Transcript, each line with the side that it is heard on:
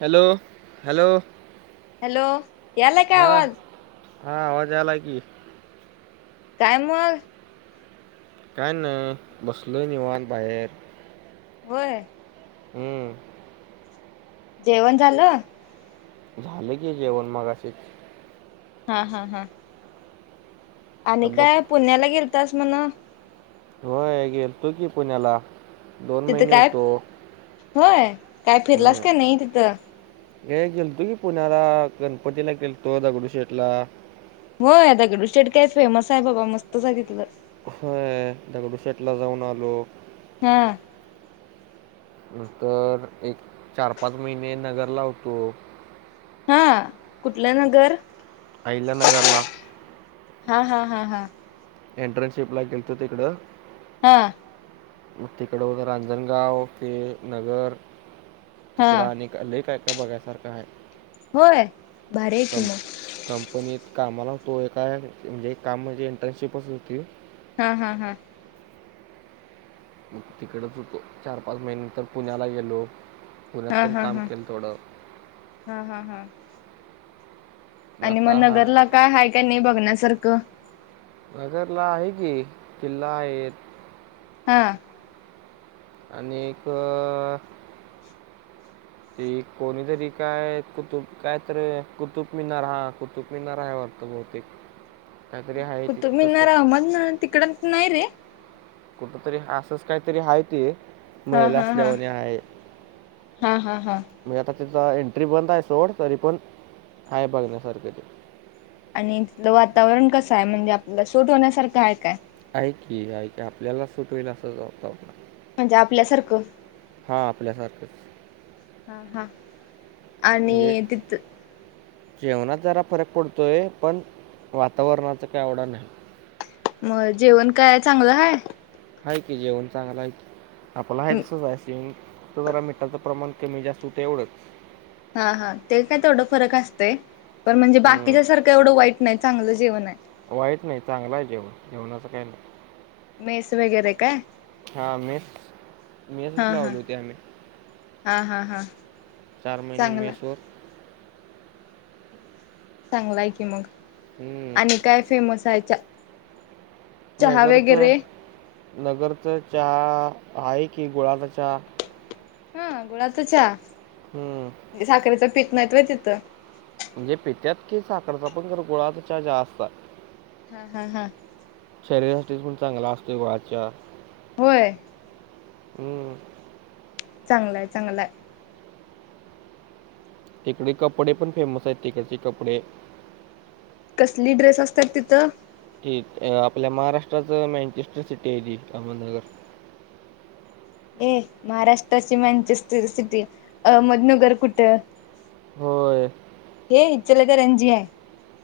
right: Hello hello
left: hello, यायला का
right: हा
left: आवाज?
right: हा आवाज आला की
left: काय मग?
right: का नाही बसलोय निवांत बाहेर.
left: होय.
right: हम्म.
left: जेवणं झालं.
right: झालं की जेवण मगाशी.
left: हा हा हा.
right: तर
left: आणि
right: बस
left: काय पुण्याला गेलतास म्हण.
right: होय गेलतू की पुण्याला दोन
left: तिथं
right: महिने
left: काय
right: हुतो.
left: होय काय फिरलास का नई तिथं?
right: हे गेलतो की पुण्याला गणपतीला गेलतो दगडू शेठला.
left: होय दगडूशेट काय फेमस हाय बाबा मस्तच हाय तिथलं.
right: होय दगडूशेटला जाऊन आलो.
left: हा.
right: नंतर एक चार पाच महिने नगर हूतो.
left: हा कुठलं नगर?
right: अहिल्यानगरला.
left: हा हा हा हा.
right: एट्रनसशिपला गेलते तीकड.
left: हा.
right: मग तिकड वगैरे रांजणगाव ते नगर
left: हा
right: तिकड अनेक क लय काय काय बघायसारखं हाय.
left: होय भारी हाय कि म
right: कंपनीत कामाला होतो एका ये म्हणजे काम म्हणजे इंटर्नशिपच होती.
left: हा हा हा.
right: मग तिकडच हुतो चार पाच महिन तर पुण्याला गेलो. पुण्यात
left: हा
right: पण
left: हा
right: काम
left: हा
right: केलं थोडं
left: हा हा हा. आणि मग
right: आता हा
left: नगरला काय हाय का नाय बघण्यासारखं?
right: नगरला आहे की किल्ला आहे.
left: हा.
right: आणि एक अ त कोणीतरी काय कुतुब काय तर कुतुबमिनार हा कुतुबमिनार आहे व बहुतेक. काहीतरी आहे ते तसं
left: कुतुबमीनार अहमद तिकड नाय रे.
right: कुठ तरी असाच काहीतरी हाय ते.
left: हा
right: महिला
left: हा
right: असल्या
left: हा
right: वाणी हाय.
left: हा हा हा
right: म्हणजे आता तिथं एंट्री बंद हाय सोड तरी पण हाय बघण्यासारखं ते.
left: आणि तिथलं वातावरण कसंय म्हणजे आपल्याला सोट होण्यासारखं हाय काय?
right: हाय की हाय आपल्याला सुट होईल असंच वातं
left: म्हणजे आपल्यासारखं.
right: हा आपल्यासारखंच.
left: हा हा
right: म्हणजे
left: आणि तिथ
right: जेवणात जरा फरक पडतोय पण वातावरणाचं काय एवढा नाय.
left: मग जेवण काय चांगलं हाय?
right: हाय की जेवण चांगलंय की आपला हाय तसंच हाय सेम फक्त जरा मिठाचं प्रमाण कमी जास्त होतंय एवढच.
left: हा हा ते काय तेवढं फरक असतंय, पण म्हणजे
right: हम्म.
left: बाकीच्या सारखं एवढं वाईट नाही. चांगलं जेवण आहे.
right: वाईट नाही. चांगला आहे जेवण जेवणाचं काही नाही.
left: मेस वगैरे काय
right: [inaudible] हा मेस मेसच
left: हा हा
right: लावली होती आम्ही.
left: हा, हा, हा.
right: चार महिने
left: चांगला
right: मेस वर.
left: चांगलाय की मग
right: हम्म.
left: आणि काय फेमस हाय. चा
right: नगरच नगरचा चहा आहे की, गुळाचा चहा.
left: हा गुळाचा
right: हम्म.
left: चहा साखरेचं पीत नाही व्हय तिथं.
right: म्हणजे पित्यात की साखरचा पण, जरा गुळाचा चहा जास्त आहे.
left: हा, हा, हा.
right: शरीरासाठी पण चांगला असतो गुळाचा चहा.
left: होय.
right: हम्म.
left: चांगला आहे, चांगला आहे.
right: तिकडे कपडे पण फेमस आहेत. तिकडचे कपडे.
left: कसली ड्रेस असतात तिथं.
right: ते आपल्या महाराष्ट्राच मँचेस्टर सिटी आहे ती, अहमदनगर.
left: ये महाराष्ट्राची मॅचेस्टर सिटी अहमदनगर कुठं?
right: होय.
left: ये इचलकरंजी आहे.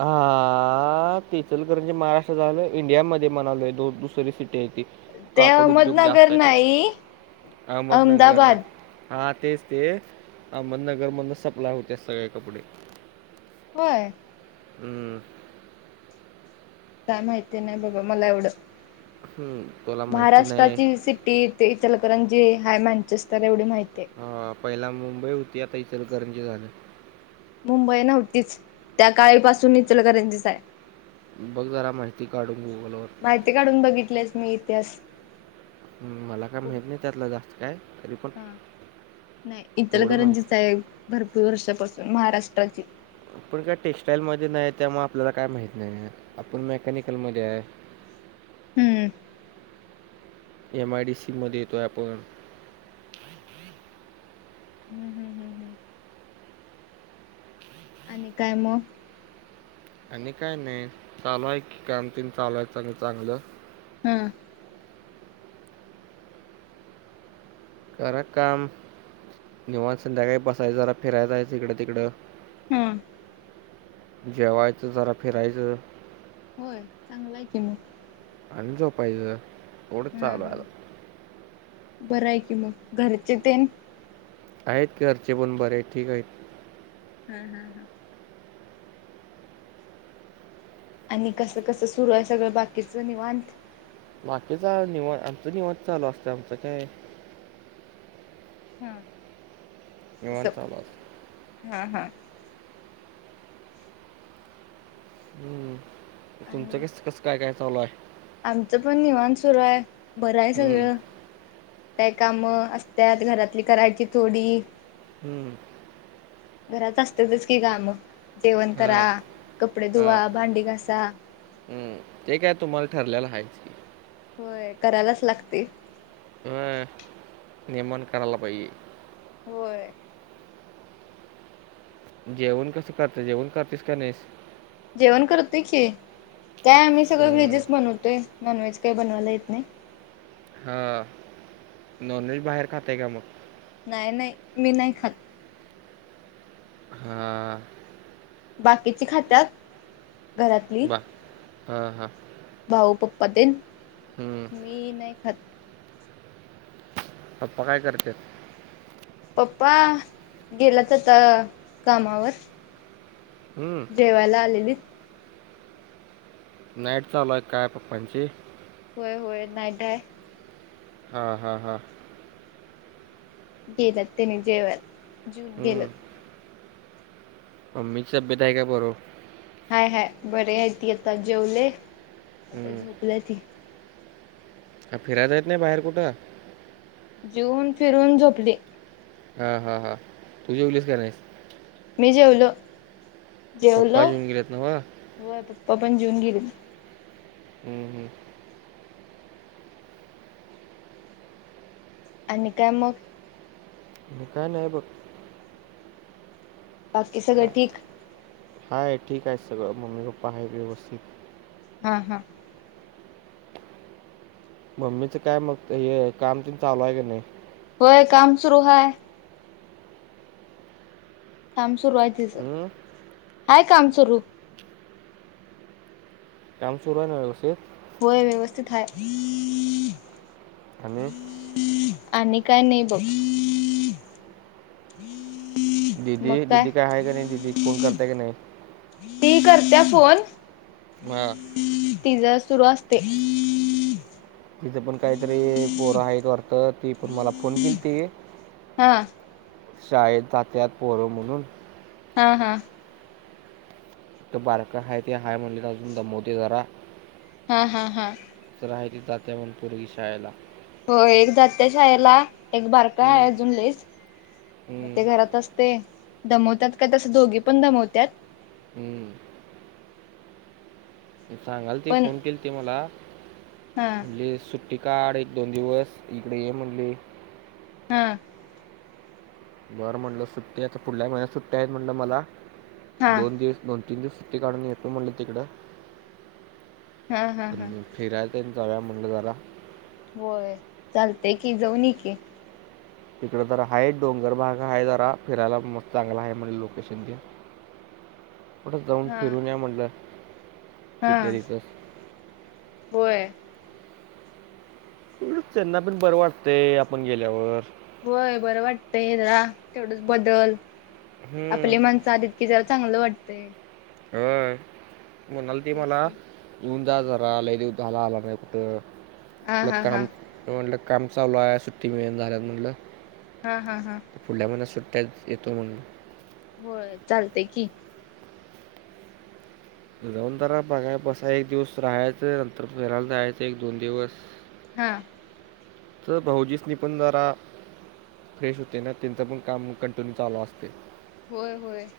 right: हा... इचलकरंजी महाराष्ट्र आलं इंडिया मध्ये म्हणालोय, दोन दुसरी सिटी आहे ती.
left: ते
right: कापड उद्योग
left: अहमदनगर
right: जास्त आहे,
left: नाही
right: अहमदनगर
left: अहमदाबाद
right: नाही. हा तेच ते अहमदनगरमध सप्लाय होते, सगळे कपडे.
left: होय.
right: हमं.
left: काय माहिती नाही. बाबा मला एवढं.
right: हम तुला. माहिती नाही
left: महाराष्ट्राची सिटी ते इचलकरंजी हाय मॅचेस्टर एवढी माहतीय आहे.
right: ह पहिला मुंबई होती, आता इचलकरंजी झालं.
left: मुंबई नव्हतीच त्या काळीपासून इचलकरंजीच हाय.
right: बघ जरा माहिती काढून गुगलवर.
left: माहिती काढून बघितलेस मी इतिहास.
right: मला काय
left: खूप
right: माहिती नाही, त्यातल जास्त काय तरी पण.
left: हा नाही
right: तेवढं
left: इतलकरंजी
right: माहीत
left: आहे. भरपूर वर्षापासून महाराष्ट्राची.
right: आपण काय टेक्स्टाइल मध्ये नाही, त्यामुळे आपल्याला काय माहित नाही. आपण मेकॅनिकलमध्ये आहे.
left: [inaudible] हम्म.
right: एम आय डी सी मध्ये येतोय आपण.
left: हम्म, हम्, हम्, हम्. आणि काय मग.
right: आणि काय नाही. चालू हाय की काम ते न चालवाय चांगलं.
left: हम.
right: करा काम निवांत संध्याकाळी बसायचं जरा, फिराया जायचं जरा इकडं तिकडं.
left: हम्म.
right: जेवायचं जरा फिरायचं.
left: होय चांगला आहे की मग.
right: आणि झोपायचं एवढं
left: हा
right: चालू
left: हा
right: आहे आता.
left: बरंय की मग घरचे ते
right: आहेत की घरचे पण बरे आहेत ठीक आहेत.
left: हा हा हा आणि कसं कसं सुरू आहे सगळं बाकीचं निवांत
right: बाकीच निवांत आमचे निवांत चालू असते आमचं काय
left: हम्म
right: निवांत चालू असते.
left: हा हा
right: हम्म, तुमचं
left: आणि
right: कस कसं काय काय चालू आहे.
left: आमचं पण निवांत सुरू आहे बरं आहे
right: हम्म.
left: सगळं काय काम असत्यात घरातली करायची थोडी
right: हम्म
left: घरात असतेच की काम जेवण करा,
right: हा,
left: कपडे धुवा, भांडी घासा
right: हम्, ते काय तुम्हाला ठरलेलं आहेच
left: होय, करायलाच लागते
right: हम, लेमन करायला पाहिजे
left: होय
right: जेवण कसं करते जेवण करतेस का नाहीस?
left: जेवण करतेय की का आम्ही सगळं
right: हम्म.
left: व्हेजच बनवतोय नॉन व्हेज काही बनवायला येत नाही.
right: हा नॉनव्हेज बाहेर खाते का मग?
left: नाही नाही मी नाही खात
right: हा
left: बाकीचे खातात
right: वा हां हां
left: भाऊ पप्पा तेन मी नाही खात
right: पप्पा काय करते
left: पप्पा गेला आता कामावर
right: हम्म
left: जेवायला आलेली
right: नाईट चालुय काय पप्पाची
left: होय होय नाईटय
right: हा हा हा
left: केलं त्यांनी जेवण जेऊन गेलं
right: मम्मी तब्येत आहे का बरों
left: हाय हाय बरे आहे ती आता जेवले आता
right: हम्म.
left: झोपलं ती
right: फिरायला जात नाही बाहेर कुठं
left: जेऊन फिरून झोपली.
right: हा हा हा, तुझ्या जेवलीस का नाही?
left: मी जेवलो जेवलो
right: पप्पा जेवून गेलेत नव्ह?
left: होय पप्पा पण जेऊन गेले
right: हम्म हम्म
left: आणि काय मग
right: काय नाही बघ
left: बाकी सगळं ठीक
right: हाय ठीक आहे सगळं मम्मी पप्पा आहे व्यवस्थित
left: हा हा
right: मम्मीच काय मग, हे काम ते चालू आहे का नाही?
left: होय काम सुरू हाय. काम सुरू आहे तिचं,,
right: हं?
left: हाय काम सुरू.
right: कामसुरु आहे ना व्यवस्थित
left: होय व्यवस्थित हाय.
right: आणि
left: आणि काय नाही बघ.
right: दिदी, दिदी काय आहे का नाही,, दिदी फोण करत्या का नाही.
left: ती करत्या फोन
right: हा
left: तिजं सुरू असतय.
right: तिथं पण काहीतरी पोरं आहेत वाटतं, ती पण मला फोन किलती
left: हा
right: शाळेत जात्यात पोरं म्हणून
left: हा हा
right: तो बारकं हाय ते हाय म्हणलीत दमवतय जरा
left: हा हा हा
right: राह ते जात्या म्हणं पुरगी शाळेला
left: हो एक जात्याशाळेला, एक बारका
right: हं,
left: हाय अजून लयच.
right: हं,
left: ते घरात असतय,, दमवत्यात काय तस दोघी पण दमवत्यात
right: हम्म सांगालती
left: पण
right: फोन केलती मला,
left: हा
right: म्हणली सुट टी काड एक दोन दिवस, इकडं ये म्हणली
left: हां
right: बरं म्हणलं सुट्टी, आता पुुढल्या महिन्यात सुट्ट्या आहेत म्हणलं मला,
left: हा
right: दोन दिवस दोन तिन दिवस सुट्टी काढून येतो म्हणलं तिकडं.
left: हा हा हा
right: फिराय ते जाऊया म्हणलं जरा.
left: होय चालतय की जाऊन येकी.
right: इकड जरा हाय, डोंगर भाग आहे जरा, फिरायला मस्त चांगला आहे म्हणली लोकेशन ते
left: [inaudible]
right: कुढंच जाऊन
left: हा
right: फिरून या म्हटलं,,
left: हा
right: तिथल्या तिथं.
left: होय.
right: एवढच त्यांना पण बरं वाटतंय आपण गेल्यावर.
left: होय बरं वाटतय जरा, तेवढच बदल,
right: हम्म,
left: आपली माणसं आलीत कि जरा चांगलं वाटतंय.
right: होय, म्हणालती
left: तेच
right: मला
left: की.
right: येऊन जा जरा, लई दिवस झाला आला नाही कुटं,,,
left: हा
right: म्हणलं
left: हा
right: काम
left: हा
right: मी म्हनल काम चालु आहे, जरा सुट्टी मिळना झाल्या म्हटलं.
left: हा हा हा
right: पुढल्या महिन्यात सुट्ट्यात,, येतो म्हण
left: होय चालते की.
right: जाऊन जरा बघाय बसा एक दिवस राहायचं,, नंतर फिरायला जायचं एक दोन दिवस
left: हा
right: तर भाउजीसनी पण जरा फ्रेश होते ना त्यांच पण काम कंटिन्यू चालू असतय.
left: होय होय,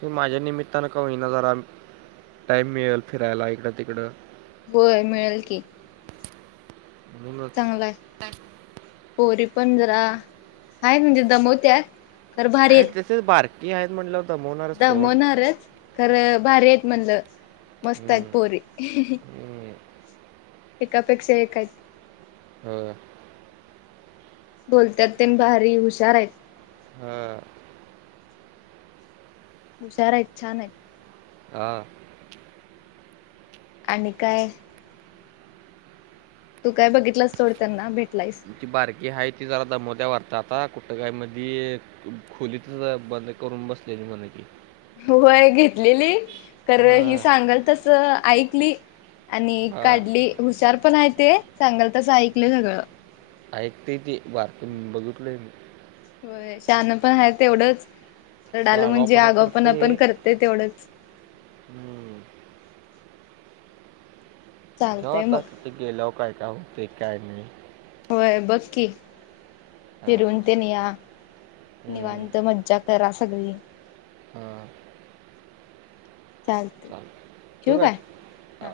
right: तू माझ्या निमित्तानं का होईना जरा टाईम मिळेल फिरायला इकडं तिकडं!
left: होय मिळेल की,
right: म्हणूनच
left: चांगल हाय पोरी पण जरा आहे म्हणजे दमवत्यात! खरं
right: आहित तसेच बारकी आहेत म्हणल्यावर,
left: दमणारच खर भारी आहेत म्हणलं मस्त आहेत
right: हम्म.
left: पोरी.
right: हम्म.
left: एकापेक्षा एक आहेत!
right: हम्म,
left: बोलतात तेन भारी हुशार आहेत,
right: हम्म,
left: हुशार आहेत छान आहे.
right: हा,
left: आणि काय, तू काय बघितलास सोड त्यांना भेटलिस,
right: ती बारकी आहे ती जरा दमवत्या वाढत आता कुट काय मध्ये, खोलीतच बंद करून बसलेली म्हण ही,
left: होय घेतलेली तर हि
right: हां
left: सांगाल तस ऐकली! आणि
right: हां
left: काढली हुशार पण आहे ते सांगाल तस ऐकलं सगळं,
right: ऐकते ते बातमी बघितलय मी,
left: व्हय शहान पण आहे तेवढंच रडाल
right: तसं
left: आलं म्हणजे
right: आगावपणा
left: आगा पण
right: करते
left: पण करते तेवढंच,
right: हम्म. ठेवा
left: चालतय
right: आता
left: मग
right: ते गेल्याव काय काय होतय काय नाही.
left: होय बघ कि
right: हां
left: फिरून तेन या
right: हम्म.
left: निवांत मज्जा. करा सगळी,
right: हां,
left: चालते
right: चालेल
left: ठेवू
right: ठीक
left: काय,
right: आहे
left: हा